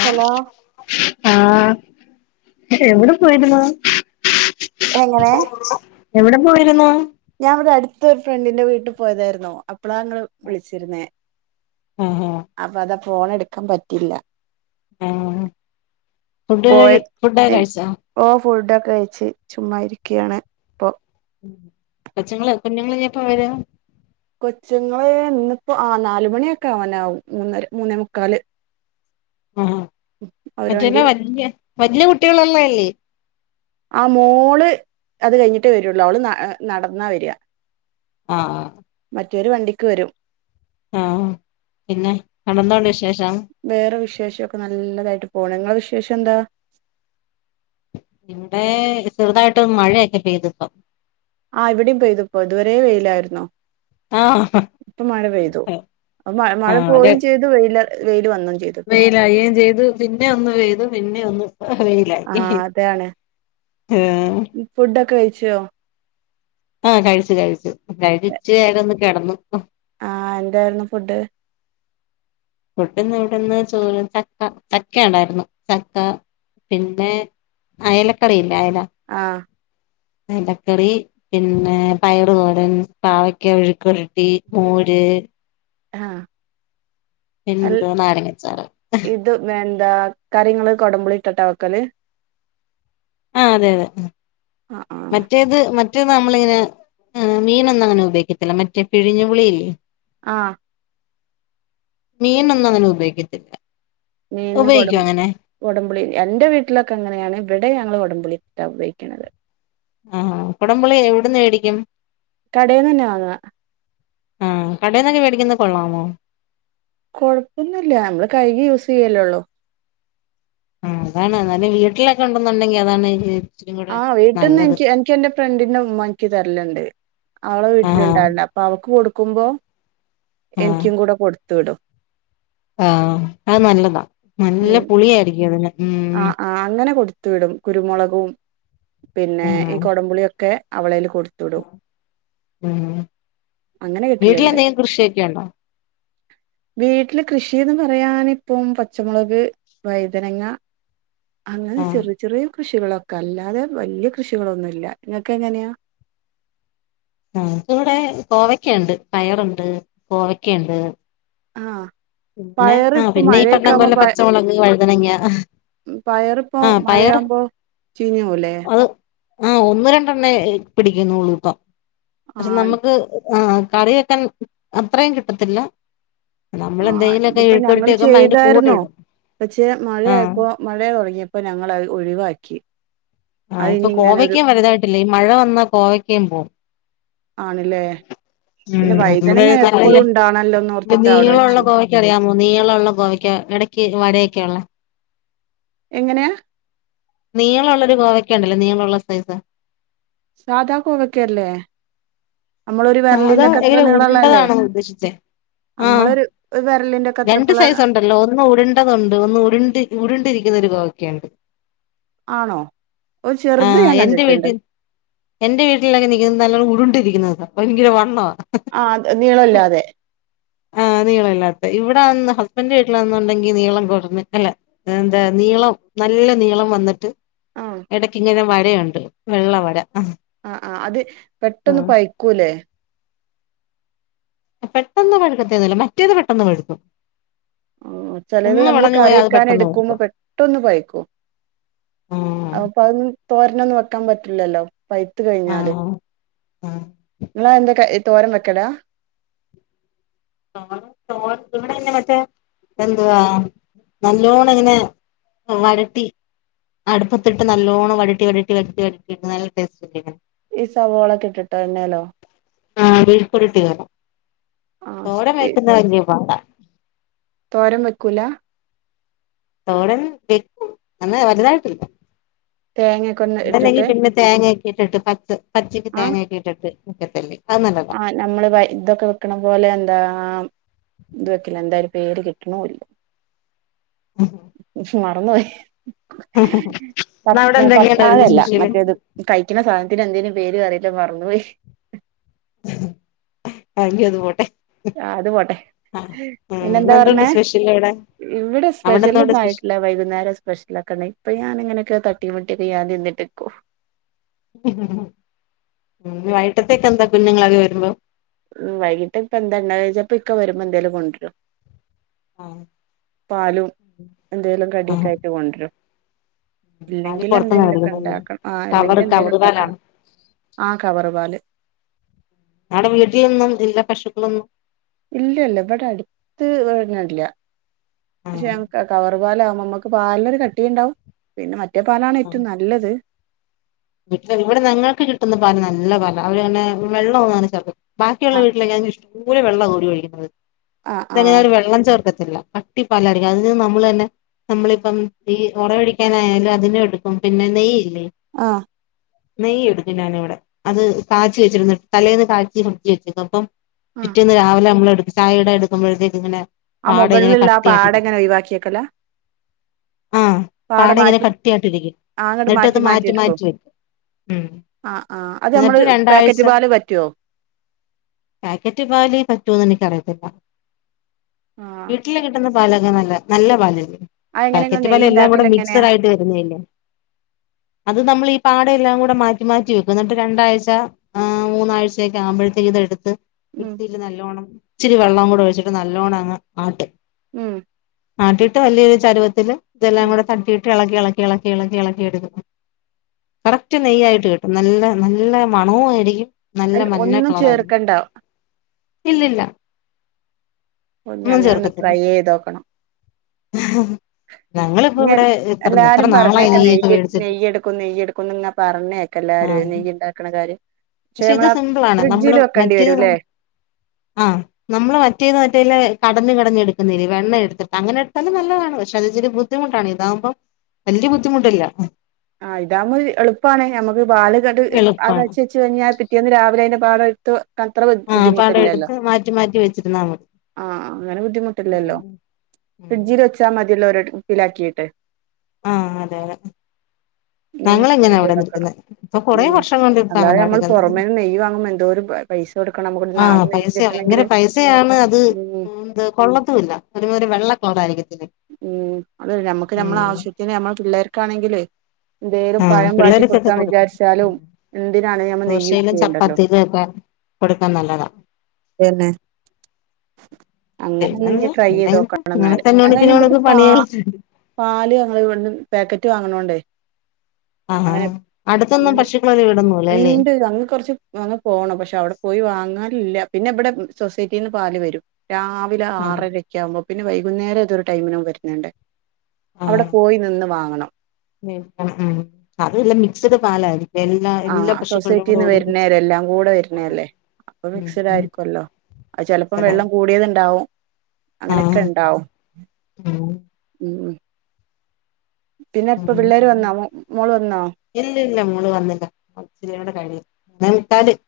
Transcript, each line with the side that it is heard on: right: Hello
left: ആഹ എവിടെ പോയിരുന്നു
right: എങ്ങനെ
left: എവിടെ പോയിരുന്നു
right: ഞാൻ ഇവിടെ അടുത്ത് രു ഫ്രണ്ടിന്റെ വീട്ട് പോയതായിരുന്നു അപ്പളാ ഇങ്ങള് വിളിച്ചിരുന്നേ
left: എഹേ ഹേ
right: ഫോണ് എടുക്കാൻ പറ്റില്ല
left: ആ
right: പോയ
left: ഫുഡ്കഴി ഫുഡോക്കെ കഴിച്ചോ
right: ഓ ഫുഡൊക്കെ കഴ്ച്ച് ചുമ്മാ ഇരിക്ക്യാണ് ഇപ്പൊ
left: കൊച്ചുങ്ങള് കുഞ്ഞുങ്ങളിനെപ്പ വര്യാ
right: കൊച്ചുങ്ങളെ ഇന്ന്പ്പോ ആ നാലുമണിയൊക്കെ ആ വാനാവും മൂന്നര മൂന്നേ മുക്കാല്
left: ആഹഹ
right: അവര് വണ്ടി
left: മറ്റെല
right: വരും.
left: വല്ല്യ വല്യകുട്ട്യേളുള്ളല്ലേ
right: ആ മോള് അത് കഴിഞ്ഞിട്ടേ വെരൊള്ളു അവള് ന്നഅ നടന്നാ വര്യാ
left: ആഹ
right: മറ്റൊര് വണ്ടിക്ക് വരും
left: ആഹ പിന്നെ കണ്ണന്നോണ്ട് വിശേഷം
right: വിശേഷം ഒക്കെ നല്ലതായിട്ട് പോണ് നിങ്ങളെ വിശേഷെന്താ
left: ഇവിടെ ചെറുതായ്ട്ട് മഴയൊക്കെ പെയ്തിപ്പം
right: ആ ഇവിടേം പെയ്തുപ്പോ ഇതുവരേ വെയ്ലായിരുന്നു
left: ആഹ്
right: ഇപ്പ മഴ പെയ്തു അപ്പൊ മഴ മഴപോയും ചെയ്തു വെയ്ല വെയ്ല് -
left: വെയ്ലായെം ചെയ്തു പിന്നെ ഒന്ന് പെയ്തു പിന്നെ ഒന്ന് വെയ്ലായി
right: ഫുഡ് ഒക്കെ കഴിച്ചോ
left: ആഹ കഴിച്ചു കഴിച്ചു കഴിച്ച് വേഗൊന്ന് കെടന്നു
right: ആഹ എന്തായ്രുന്നു ഫുഡ്
left: ഫുഡ് ഇന്ന് ഇവിടെന്ന് ചോറ് ചക്ക ചക്ക ഉണ്ടായ്രുന്നു ചക്കാ പിന്നെ അയലക്കറിയില്ലേ അയല
right: ആഹ്
left: അയലക്കറീ പിന്നെ പയറ്തോരൻ പാവക്ക മെഴുക്കുവരട്ടി മോര്
right: ഹാ
left: പിന്നെന്തോ നാരങ്ങച്ചാറ്
right: ഇത് എന്താ കറി നിങ്ങള്കൊടംമ്പുളി ഇട്ടട്ടാ വെക്കല്
left: ആ അതെ അതെ
right: ആഹ് ആഹ്
left: മറ്റേത് മ മറ്റേ നമ്മളി ഇങ്ങനെ മീനൊന്നും അങ്ങനെ ഉപയോഗിക്കത്തില്ല മറ്റേ പിഴിഞ്ഞു പുളില്ലേ
right: ആ
left: മീനൊന്നും അങ്ങനെഉപയോഗിക്കത്തില്ല
right: നിന്ന് കൊട കൊടമ്പുളി എന്റെ വീട്ടിലൊക്കെ എങ്ങനെയാണ് ഇവിടെ ഞങ്ങള്ൾ കൊടമ്പുളി അതിട്ട്ണ് ഉപയോഗിക്കുന്നത്
left: ആഹ കുടമ്പുളി എവിടന്ന് മേടിക്കും
right: കടയിൽന്ന് തന്നെ വാങ്ങ
left: ആഹ കടയിൽന്നൊക്കെ മേടിക്കുന്ന കൊള്ളാമോ
right: കൊഴപ്പൊന്നില്ല നമ്മള് കഴുക്കിയൂസ് ചെയ്യല്ലോള്ളോ
left: ആ അതാണ് നാൽ വീട്ടിലൊക്കെ ഉണ്ടന്നുണ്ടെങ്കി അതാണ് ഇച്ചിരി കൂടെ
right: ആവീട്ടിൽന്ന്
left: നല്ലത്
right: എനിക്ക് എനിക്ക് എൻറെ ഫ്രണ്ടിും ഉമ്മ തരലുണ്ട് അവളെ
left: ആ
right: വീട്ടിലുണ്ടായിരില്ല അപ്പ അവക്ക് കൊടുക്കു കൊടുക്കുമ്പോ എനിക്കും കൂടെ കൊടുത്ത്‌വിടും
left: ആഹ അത് നല്ലതാ നല്ല പുളിയായിരിക്കും അതിന്
right: ആ
left: ഉം
right: ആ അങ്ങനെ കൊടുത്തു വിടും കുരുമുളകും പിന്നെ ഈ കൊടപുളിയൊക്കെ
left: ഉ
right: അങ്ങനെ
left: വീട്ടില
right: കിട്ടലുണ്ട്
left: ൽഎന്തെങ്കിലും കൃഷിയൊക്കെ ഉണ്ടോ [inaudible]
right: വീട്ടില് കൃഷിന്ന് പറയാൻ ഇപ്പം പച്ചമുളക് വഴുതനങ്ങ അങ്ങനെ
left: ആഹ്
right: ചെറിയ ചെറിയ കൃഷികളൊക്കെ അല്ലാതെ വലിയ കൃഷികളൊന്നുമല്ല നിങ്ങൾക്ക് എങ്ങനെയാ
left: ആ ന ഇവിടെ കോവക്കയുണ്ട് പയറുണ്ട് കോവക്കുണ്ട്
right: ആഹ
left: പിന്നെ ആ പിന്നെ ഈ പട്ടം കൊല്ല പച്ചമുളക് വഴുതനങ്ങ
right: പയർഇപ്പോ
left: ആഹ് പയറ്
right: മഴയാവുമ്പോ ചീഞ്ഞ് പോവുലെ
left: ആഹ ഒന്ന് രണ്ടെണ്ണ പിടിക്കുന്നുള്ളൂപ്പം പക്ഷെ
right: ആഹ്
left: നമുക്ക് ആഹ കറി വെക്കാൻ അത്രയും കിട്ടത്തില്ല നമ്മള
right: ആഹ്
left: എന്തെങ്കിഒക്കെ ഇഴുക്ക ഇട്ടി വക്ക്പോ അതിന്റെ കൂടെ ഇടും
right: പക്ഷേ
left: ആഹ്
right: മഴയപ്പോ മഴ തുടങ്ങിയപ്പോ ഞങ്ങത് ഒഴിവാക്കി
left: ആഹ്
right: അത്
left: ഇപ്പൊ
right: ഇനി ഇങ്ങനെ ഒരു
left: കോവയ്ക്ക വലുതായിട്ടില്ലേ ഈ മഴ വന്നാൽ കോവയ്ക്കും പോകവും
right: ആണല്ലേ
left: ഉ
right: ഉണ്ടാണല്ലോന്ന്
left: നല്ല
right: ഓർത്തിട്ട് അവിടെ
left: നീളുള്ള
right: വെച്ചു
left: ഗോവയ്ക്ക് അറിയാമോ നീളുള്ള ഗോവയ്ക്ക് ഇടക്ക് വരയൊക്കെയ ഉള്ള
right: എങ്ങനെയാ
left: നീളള്ളൊരു കോവക്ക ഉണ്ടല്ലോ നീളള്ള സൈസ
right: സാധാ കോവെക്കല്ലേ നമ്മളൊ ഒരു
left: സാധാ
right: വിരലിന്റെക്കെ അത്ര
left: എങ്ങനെ
right: നീളള്ളല്ലേ
left: ഉരുണ്ടതാണോ ഉദ്ദേശിച്ചേ ആഹ്
right: നമ്മള ഒരു
left: രണ്ട് സൈസ ഉണ്ടല്ലോ ഒന്ന് ഉടണ്ടതുണ്ട് ഒന്ന് ഉ ഉടണ്ടിരിക്കുന്നൊ ഒരു കോ കേന്ത്
right: ആണോ ഒരു ചെറുത്
left: ആഹ്
right: ഞാൻ
left: എന്റെ
right: കണ്ടിട്ടുണ്ട്
left: വീട്ടിൽ എൻന്റെ വീട്ടിലൊക്കെ നങ്ങ നല്ലോണം ഉടണ്ടിരിക്ക [unintelligible]
right: ആ അത് നീളല്ലാതെ
left: [unintelligible] നീളല്ലാത്ത ഇവിടെന്ന് ഹസ്ബൻ് വീട്ടിൽന്നുണ്ടെങ്കി നീളം കുറഞ്ഞു അല്ലേ എന്താ നീളം നല്ല നീളം വന്നിട്ട്
right: ആ
left: ഇടക്ക്ിങ്ങനെ വരയുണ്ട് വെള്ള വര
right: ആ ആ അത് പെട്ടൊന്ന് പയ്ക്കൂല്ലേ
left: പെട്ടെന്ന് പഴുക്കത്തേന്നല്ല മറ്റേത് പെട്ടെന്ന് പഴുക്കും
right: ഉം ചെലത്
left: ഒന്ന്
right: നമ്മള്
left: വളഞ്ഞു
right: കറി
left: പോയാ അത്
right: വെക്കാൻ
left: പെട്ടെന്ന്
right: എടുക്കുമ്പോ
left: കൊടുക്കും
right: പെട്ടെന്ന് പയ്ക്കും.
left: ആഹ്
right: [unintelligible] തോരനൊന്നും വെക്കാൻ പറ്റില്ലല്ലോ പൈത്ത് കഴിഞ്ഞാല്
left: ആഹ് ആഹ്
right: ഇങ്ങള അത് എന്താ കയി തോരൻ വെക്കലാ
left: [unintelligible] ഇവിടെ ഇങ്ങനെ മറ്റേ എന്തുവാ നല്ലോണ ഇങ്ങനെ വരട്ടി അടുപ്പത്തിട്ട് നല്ലോണം വഴട്ടി വഴട്ടി വരട്ടി വരട്ടി നല്ല ടേസ്റ്റ് ഇണ്ട് [unintelligible]
right: ഈ സവോളൊക്കെട്ടിട്ടോ എണ്ണേലോ?
left: ആഹ് മെഴുക്കുരുട്ടി വേണം
right: ആ
left: തോരൻ വെക്കുന്ന വല്യ പാടാ
right: തോരൻ വെക്കൂല
left: തോരൻ വെക്കും അങ്ങനെ വെലുതായിട്ടില്ല.
right: തേങ്ങൊക്കെ ഒന്ന്
left: എന്തല്ലെങ്കി
right: ഇട്ടിട്ട്
left: പിന്നെ തേങ്ങ ഇട്ടിട്ട് പത്ത് പച്ചയ്ക്ക്
right: ആ
left: തേങ്ങട്ട ഇട്ടിട്ട് ഒക്കത്തല്ലേ
right: ആഹ് നമ്മള് ഇതൊക്കെ വെക്കണ പോലെ എന്താ ഇത് വെക്കില്ല എന്തായും പേര് കിട്ടണില്ല ന്നോയി
left: ഇന്ന് അവിടെ എന്തൊക്കെയുണ്ടായിരുന്നു സ്പെഷ്യല്
right: മറ്റേ [unintelligible] കഴികണ സാ ഇതിനെന്തേലു പേര് അറിയില്ല മറന്നുപോയി
left: അങ്കി അത് പോട്ടെ
right: ആഹ് അത് പോട്ടെ
left: ആഹ് ഉം
right: പിന്നെെന്താ
left: ഇന്ന് എന്തുണ്ട്
right: പറഞ്ഞേ
left: സ്പെഷ്യൽ അവിടെ
right: ഇവിടെ
left: അവിടെ എന്തുണ്ട് സ്പെഷ്യൽ
right: സ്പെഷൽന്നായിട്ട വൈകുന്നേരം സ്പെഷ്യൽ ആക്കണ്ട ഇപ്പൊ ഞാനിങ്ങനൊക്കെ തട്ടി മുട്ടി ഞൻ [unintelligible]
left: വൈകിട്ടത്തേക്കെന്താ കുഞ്ഞുങ്ങളൊക്കെ വരുമ്പോ
right: ഉം വൈകിട്ട് ഇപ്പ എന്താ ഇണ്ടായേന്നോയിച്ച ഇക്കെ വരുമ്പോ എന്തേലും കൊണ്ടുരും
left: ആ
right: പാലും എന്തെങ്കിലും
left: ആ
right: കടിയക്കായിട്ട് കൊണ്ടുവരും
left: പാല്
right: അല്ലെങ്കിൽ
left: പുറത്തുന്നാ
right: എന്തെങ്കിലൊക്കെ
left: മേടിക്കുന്നല്ലേ
right: ഇണ്ടാക്കണം ആഹ്
left: കവറ്
right: ഇല്ലെങ്കിൽ എന്തെങ്കിലും
left: കവറ് പാലാണ്
right: ഇണ്ടാക്കണം ആഹ് കവറുപാല്
left: അതെ വീട്ടിലൊന്നും ഇല്ല പശുക്കളൊന്നും
right: ഇല്ലല്ല ഇവിടെ അടുത്ത് ഇല്ല
left: ആ
right: പക്ഷെ ഞങ്ങക്ക് കവറ് പാലമ്പ നമ്മുക്ക് പാലിനൊരു കട്ടിയുണ്ടാവും പിന്നെ മറ്റേ പാലാണ് ഏറ്റവും നല്ലത്
left: പക്ഷെ ഇവിടെ ഞങ്ങൾക്ക് കിട്ടുന്ന പല നല്ല പല അവര്ങ്ങനെ വെള്ളൊന്നു അങ്ങനെ ചേ ബാക്കിയുള്ള
right: ആ
left: വീട്ടിലേക്ക് അയിൽ ഇഷ്ടം പൊലെ വെള്ളം കൂടി ഒഴിക്കുന്നത്
right: ആ ആ
left: ഇപ്പങ്ങെനാവര് വെള്ളം ചേർ ല്ല കട്ടി പലായിരിക്കും അതി നമ്മളന്നെ നമ്മളിപ്പം ഈ ഉറ ഒഴിക്കാനായാലും അതിനെ എടുക്കും പിന്നെ നെയ്യ്
right: ആഹ്
left: നെയ്യ് എടുക്കും ഞാനിവിടെ അത് കാച്ചി വെച്ചിരുന്നു തലേന്ന് കാച്ചി ഫ്രിഡ്ജില് വെച്ചിരുന്നു അപ്പം
right: ആ
left: പിറ്റേന്ന് രാവിലെ നമ്മളെടുക്കും ചായടെ എടുക്കുമ്പഴ്ത്തേക്ക് ഇങ്ങനെ
right: ആ
left: പാട ഇങ്ങനെ
right: മുകളിലുള്ള ആ പാട
left: കട്ടിയായിട്ടിരിക്കും
right: എങ്ങനെ ഒഴിവാക്കിയക്കല്ല
left: ആഹ്
right: പാട
left: ഇങ്ങനെ
right: മാറ്റും
left: കട്ടിയായിട്ടിരിക്കും
right: ആങ്ങട്ട്
left: എന്നിട്ട് അത്
right: മാറ്റി മാറ്റിയെടുക്കും
left: മാറ്റി വെക്കും ഉം
right: ആ ആ അത് നമ്മള്
left: എന്നിട്ട് രണ്ടാഴ്ച
right: പാക്കറ്റ് പാല് പറ്റുവോ
left: പാക്കറ്റ് പാല് പറ്റുവോന്ന് എനിക്കറി യത്തില്ല
right: ആ
left: വീട്ടില് കിട്ടുന്ന പാലൊക്കെ നല്ല നല്ല പാലില്ലേ
right: അതെങ്ങനെ ഇങ്ങള്
left: പാക്കറ്റ് പാല്
right: നെയ്യ്
left: എല്ലാം കൂടെ
right: ഇണ്ടാക്കല് എങ്ങനെയാ
left: മിക്സിഡ് ആയിട്ട് വരുന്നയല്ലേ അത് നമ്മളി പാടയെല്ലാം കൂടെ മാറ്റി മാറ്റി വെക്കും എന്നിട്ട് രണ്ടാഴ് അ മൂന്നാഴ്ചയൊക്കെ ആവുമ്പഴേത്ത് ഇതെടുത്ത്
right: ഉം
left: മിക്സില് നല്ലോണം ഇച്ചിരി വെള്ളം കൂടെ ഒഴിച്ചിട്ട് നല്ലോണ്ണം അങ്ങ് ആട്ട്
right: ഉം
left: ആട്ടിട്ട് വല്ല്യൊരു ചരുവത്തില് ഇതെല്ലാം
right: ഉം
left: കൂടെ തട്ടിട്ട് ഇളക്കി ഇളക്കി ഇളക്കി ഇളക്കി ഇളക്കിയെടുക്കും കറക്റ്റ് നെയ്യായിട്ട് കിട്ടും നല്ല നല്ല മണവും ആയിരിക്കും നല്ല
right: അയില്
left: മഞ്ഞ
right: ഒന്നും
left: കളറാരിക്കും
right: ചേർക്കണ്ട
left: ഇല്ലില്ല
right: ഓ ഇനി
left: ഒന്നും
right: അങ്ങനൊന്ന്
left: ചേർക്കത്തില്ല
right: ട്രൈ ചെയ്ത് നോക്കണം
left: ഞങ്ങളിപ്പോ
right: ഇനി എൽ
left: ഇവിടെ എത്ര എത്ര
right: എല്ലാരും
left: നാളായി
right: പറഞ്ഞെക്ക്
left: നെയ്യൊക്കെ
right: നെയ്യ്
left: മേടിച്ചിട്ട്
right: നെയ്യെടുക്കും നെയ്യ് നെയ്യെടുക്കുന്നിങ്ങനെ പറഞ്ഞ് കേക്കാം എല്ലാരുവേ
left: ആഹ്
right: നെയ്യുണ്ടാക്കണ കാര്യം
left: പക്ഷെ ഇത്
right: നമ്മള
left: സിംമ്പിൾ ആണ് നമ്മള്
right: ഫ്രിഡ്ജിൽ വെക്കേണ്ടി
left: മറ്റേ
right: വരുംല്ലേ
left: ആഹ് നമ്മള് മറ്റേത് വച്ചാല്ലേ കടഞ്ഞ് കടഞ്ഞ് എടുക്കുന്നതല്ലേ വെണ്ണ എടുത്തിട്ട്അങ്ങനെ എടുത്താലും നല്ലതാണ് പക്ഷേ അതിച്ചിരി ബുദ്ധിമുട്ടാണ് ഇതാവുമ്പം വല്യ ബുദ്ധിമുട്ടല്ല
right: ആഹ് ഇതാ എളുപ്പണ ഞമ്മക്ക് ബാല് ക ആ കഴ
left: എളുപ്പാണ്
right: വെച്ച് [unintelligible] കഴിഞ്ഞാ പിറ്റേന്ന് രാവിലെ അതിന്റെ പാട എടുത്തു
left: ആഹ പടം എടുത്ത് മാറ്റി മാറ്റി വെച്ചിരുന്നാൽ മതി
right: ആഹ അങ്ങനെ ബുദ്ധിമുട്ടില്ലല്ലോ
left: ഉം ഉം
right: ഫ്രിഡ്ജിൽ വച്ചാ മതിയല്ലോ ഒരു കുപ്പിലാക്കിട്ട്
left: ആഹ അതെ അതെ ഞങ്ങൾ എങ്ങനെയ
right: ഇതാക്കണം
left: ഇവിടെന്നിരിക്കുന്നത് ഇപ്പൊ കൊറെ
right: ഉം
left: വർഷം കൊണ്ട് ഇപ്പ
right: അല്ലാതെ
left: അങ്ങനെ
right: നമ്മൾ
left: എവിടുക്കുന്നത്
right: പുറമേന്ന് നെയ്യ് വാങ്ങുമ്പോ എന്തോരം പൈസ കൊടുക്കണം നമുക്ക്
left: ആഹ
right: നാടൻ നെയ്യ്
left: പൈസ ഭയങ്കര
right: കിട്ടണെങ്കില്
left: പൈസയാണ് അത്
right: ഉം
left: കൊള്ളത്തുമില്ല ഒരുമാതിരി വെള്ളക്കളറാആയിരിക്കത്തിന്
right: ഉം അത നമ്മുക്ക് നമ്മള ആവശ്യത്തിന് നമ്മള് പിള്ളേർക്കാണെങ്കില് എന്തേലും
left: ആഹ
right: പഴം വാട്ടി
left: പിള്ളേർക്കൊക്കെ
right: കൊടുക്കാൻ
left: കൊടുക്കും
right: വിചാരിച്ചാലും എന്തിനാണ് നമ്മൾ നെയ്യ് യൂസ്
left: ദോശയിലും
right: ചെയ്യണ്ടല്ലോ
left: ചപ്പാത്തിയിലും ഒക്കെ കൊടുക്കാൻ നല്ലതാണ്
right: അങ്ങനെ ഒന്ന്
left: പിന്നെന്ത്
right: ട്രൈ
left: പിന്നെ
right: ചെയ്ത്
left: എന്ത്
right: നോക്കണം എന്നല്
left: ഇങ്ങനത്തെ
right: ഞ ഇവിടുത്തെ
left: നൂണുക്ക്
right: പ
left: പണികളുണ്ട്
right: പാല് അങ്ങ ഇ പാക്കറ്റ് വാങ്ങണോണ്ടേ
left: ആഹാ അടുത്തൊന്നും പശുക്കള്
right: ഉണ്ട് അങ്ങ് കുറച്ച് അങ്ങ് പോണം പക്ഷെ അവിടെ പോയി വാങ്ങാൻ ല്ല പിന്നെ ഇവിടെ സൊസൈറ്റിന്ന് പാല് വരും രാവിലെ
left: ആഹ്
right: ആറരക്കെ ആവുമ്പോ പിന്നെ വൈകുന്നേരം ഇതൊരു ടൈമിനും വരുന്നുണ്ട് അവിടെ പോയി നിന്ന് വാങ്ങണം
left: ഉ അതല്ല മിക്സഡ് പാലായിരിക്കും എല്ലാ എല്ലാ
right: ആഹ
left: പശുക്കളുടെയും കൂടെ
right: സൊസൈറ്റിന്ന്
left: ഒരുമിച്ച്
right: വരുന്നേല്ലേ എല്ലാം കൂടെ വരുന്നേല്ലേ അപ്പൊ മിക്സഡ്
left: ഉം
right: ആയിരിക്കുമല്ലോ അത് ചെലപ്പോം വെള്ളം കൂടിയത് ഉണ്ടാവും അങ്ങനെയൊക്കെ
left: ആഹ്
right: ഉണ്ടാവും
left: ഉം
right: ഉ ഉ
left: ഉ
right: പിള്ളേര് വന്നോ മോള് വന്നോ
left: ഇല്ല ഇല്ല മോള് വന്നില്ല ഇച്ചിരിടെ കഴി ന തത് [unintelligible]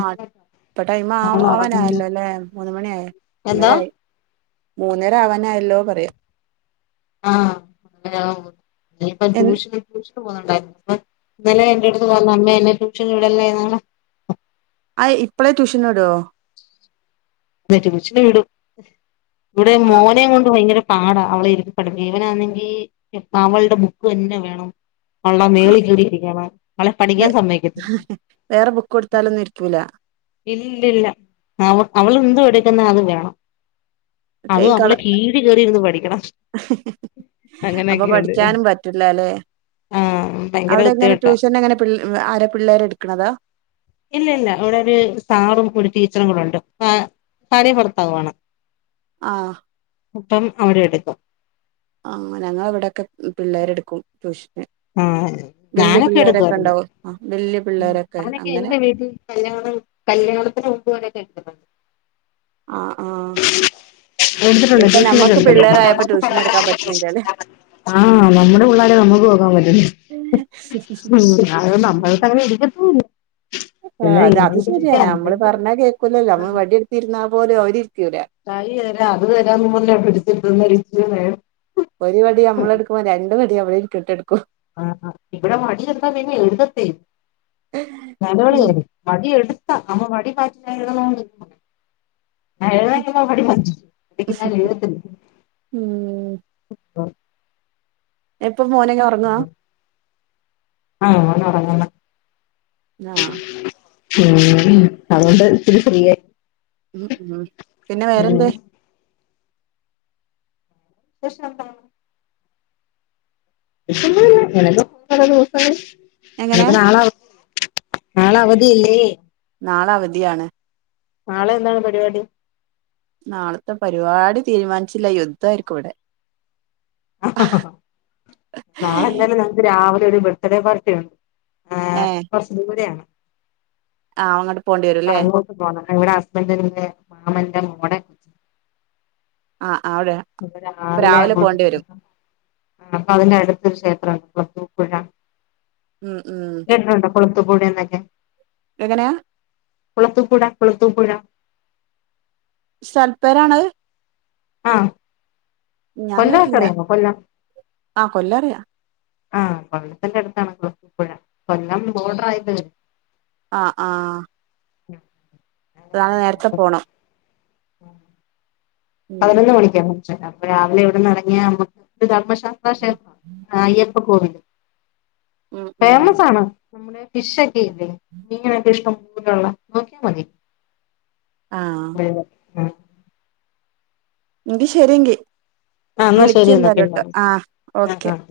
right: ആ ഇപ്പ ടൈം ആ
left: മോള് ഉറങ്ങുന്നു
right: അവനായല്ലോ അല്ലേ മൂന്ന മണിയ ആയി
left: എന്തോ
right: ഒന്നര ആയി മൂന്നര ആവാനായല്ലോ പറയാം
left: ആ അങ്ങന ഇപ്പ
right: എ
left: ടൂഷന് ട്യൂഷ പോകുന്നുണ്ടായിരു ഇന്നലെ എന്റെ അടുത്ത് പറഞ്ഞു അമ്മേ എന്നെ ട്യൂഷന് വിടല്ലേ നാളെ
right: ആ ഇപ്പളേ ട്യൂഷന് വിടുവോ
left: വിടും ഇവിടെ
right: ആ
left: മോനും കൊണ്ട് ഭയങ്കര പാടാ അവളെ ഇരുത്തി പഠിപ്പിക്കാൻ ഇവനാണെങ്കി അവളുടെ ബുക്ക് എല്ലാം വേണം അവളുടെ
right: ആ
left: മേളിൽ കയറി ഇരിക്കണം അവളെ
right: വേ
left: പഠിക്കാൻ സമ്മതിക്കത്തില്ല
right: വേറെ ബുക്ക് കൊടുത്താലൊന്നും ഇരിക്കൂല
left: ഇല്ലല്ല അവ അവള എതുും എടുക്കുന്ന അത് വേണം
right: ഒക്കെ ഈ
left: അതും
right: കള
left: അവളെ കീഴ കേറിയിരുന്ന് പഠിക്കണം
right: അപ്പൊ
left: അങ്ങനെയൊക്കെയുണ്ട്
right: പഠിക്കാനും പറ്റില്ല അല്ലെ
left: ആഹ് ഭയങ്കര
right: അവിടെ എങ്ങനെ
left: കുത്തിവെട്ടാ
right: ട്യൂഷൻ അങ്ങനെ ആരെ പിള്ളേരെ എടുക്കണതാ
left: ഇല്ല ഇല്ല ഇവിടെ ഒരു സാറും ഒരു ടീച്ചറും കൂടെ ഉണ്ട് ആ കറയ പുറത്താവുവാണ്
right: ആഹ
left: ഇപ്പം അവിടെ എടുക്കും
right: ആഹ ഞങ്ങൾ ഇവിടെൊക്കെ പിള്ളേരെ എടുക്കും ട്യൂഷൻ
left: ആഹ ഞാനൊക്കെ എടുക്കുമായിുന്ന
right: ഉണ്ടാവും ആ വല്യ
left: ഉ
right: പിള്ളേരൊക്കെ
left: ഞാനൊക്കെ
right: അങ്ങനെ
left: എൻന്റെ വീട്ടിൽ കല്യാ കല്യാണത്തിന് മുമ്പ്ുവനൊക്കെ എടുത്തിട്ടുണ്ട്
right: ആഹ ആഹ
left: എടുത്തിട്ടുണ്ട് ട്യൂഷനൊക്കെ എടുത്തിട്ടുണ്ട്
right: ട്യൂഷൻ എടുക്കാൻ പറ്റണില്ലല്ലേ
left: ആ നമ്മുടെ പിള്ളേരെ അ [unintelligible] അത്
right: [unintelligible]
left: നമ്മൾക്ക് അങ്ങനെ എടിക്കത്തല്ല
right: ആ അത് അത് ശരിയാണ് നമ്മള് പറഞ്ഞ കേക്കൂലല്ലോ നമ്മൾ വടിയ എടുത്തിരുന്നാൽ പോലും അവരിരിക്കൂല
left: തൈ തരാ അത് തരാന്ന് മുന്നേ പിടിച്ചിടുന്ന്രിച്ച
right: ഒരു പടി നമ്മള എടുക്കുമ്പോ രണ്ട് പടി അമ്മളട്ടടുക്കും
left: ആ ഇവിടെ മടി എന്താ പിന്നെ എഴുതത്തി
right: ഉം
left: നിലവിളിയല്ല വടി എടുത്ത നമ്മ വടി പാറ്റണ ന എഴുതാമ്മ മടി വ അക്ക് നഞൻ എഴുതി
right: ഉം ഇപ്പൊ മോനൊക്കെ ഒറങ്ങുവാ
left: ആഹ ഞ്ഞ [unintelligible]
right: ആഹ
left: ഉ അതുകൊണ്ട് ഇച്ചിരി ശരിയായി
right: ഉ ഉം പിന്നെ വേറെന്താ
left: ശഷന ത [unintelligible] ന ദിവസം ഇെ
right: എങ്ങനെ
left: ആള [unintelligible] നാള അവധി ഇല്ലേ
right: നാള അവധിയാണ്
left: നാളെ എന്താണ് പരിപാടി
right: നാളത്തെ പരിപാടി തീരുമാനിച്ചില്ല യുദ്ധയിരിക്കും ഇവിടെ
left: നാളെ എന്തായാലും നമക്ക് രാവിലെ ഒരു ബർത്ത്ഡേ പാർട്ടി ഉണ്ട് ആ
right: ഏഹ്
left: പറശ്പൂര ആാണ്
right: ആഹ് അങ്ങോട്ട് പോണ്ടി വരും അല്ലേ
left: അങ്ങോട്ട് പോണം അവിടെ ഹസ്ബൻറിിന്റെ മാമറെ കടെ
right: ആഹ് അവിടെ
left: അപ്പ
right: ഇപ്പൊ
left: രാവിലെ അങ്ങോട്ട്
right: പോണ്ടി
left: പോ
right: വരും
left: അപ്പൊ അതിന്റെ അടുത്ത് ശ അൂപ്പഴ [unintelligible]
right: ഉം ഉം
left: പുളത്തു കൂടെ എന്നൊക്കെ
right: എങ്ങനെയാ
left: കുളത്തുപ്പുഴ കുളത്തൂപ്പുഴ
right: സൽപേരാണ്
left: ആഹ
right: ഞാൻ കേട്ടില്ല ആഹ കൊല്ലറിയാ
left: ആഹ കൊല്ലത്തിന്റെ അടുത്താണ് കൊപ്പുഴ കൊല്ലം ബോർഡർ ആയത് വ
right: ആഹ ആഹ്
left: ഉം [unintelligible]
right: അതാണ് നേരത്തെ പോണു
left: ആഹ [unintelligible] പതിനൊന്ന് മണിയ്ക്കാണ് അപ്പോ രാവിലെ ഇവിടന്ന് ഇറങ്ങിയ നമ്മ- അയ്യപ്പ കോവില്
right: ഉം ഉം
left: ഫേയ്മസ് ആണ് നമ്മുടെ ഫിഷൊക്കെ ഇല്ലേ മീനൊക്കെ ഇഷ്ടം പോലുള്ള നോക്കിയാൽ മതി
right: ആഹ്
left: അ ആ
right: എങ്കി ശരിയങ്കി
left: എന്നാ
right: വിളിക്ക
left: ശരി എന്നാ പിന്നെ
right: എന്തായാലുംട്ടോ ആ
left: വിളിക്കാം ആഹ്
right: ഓക്കെ
left: ആഹ്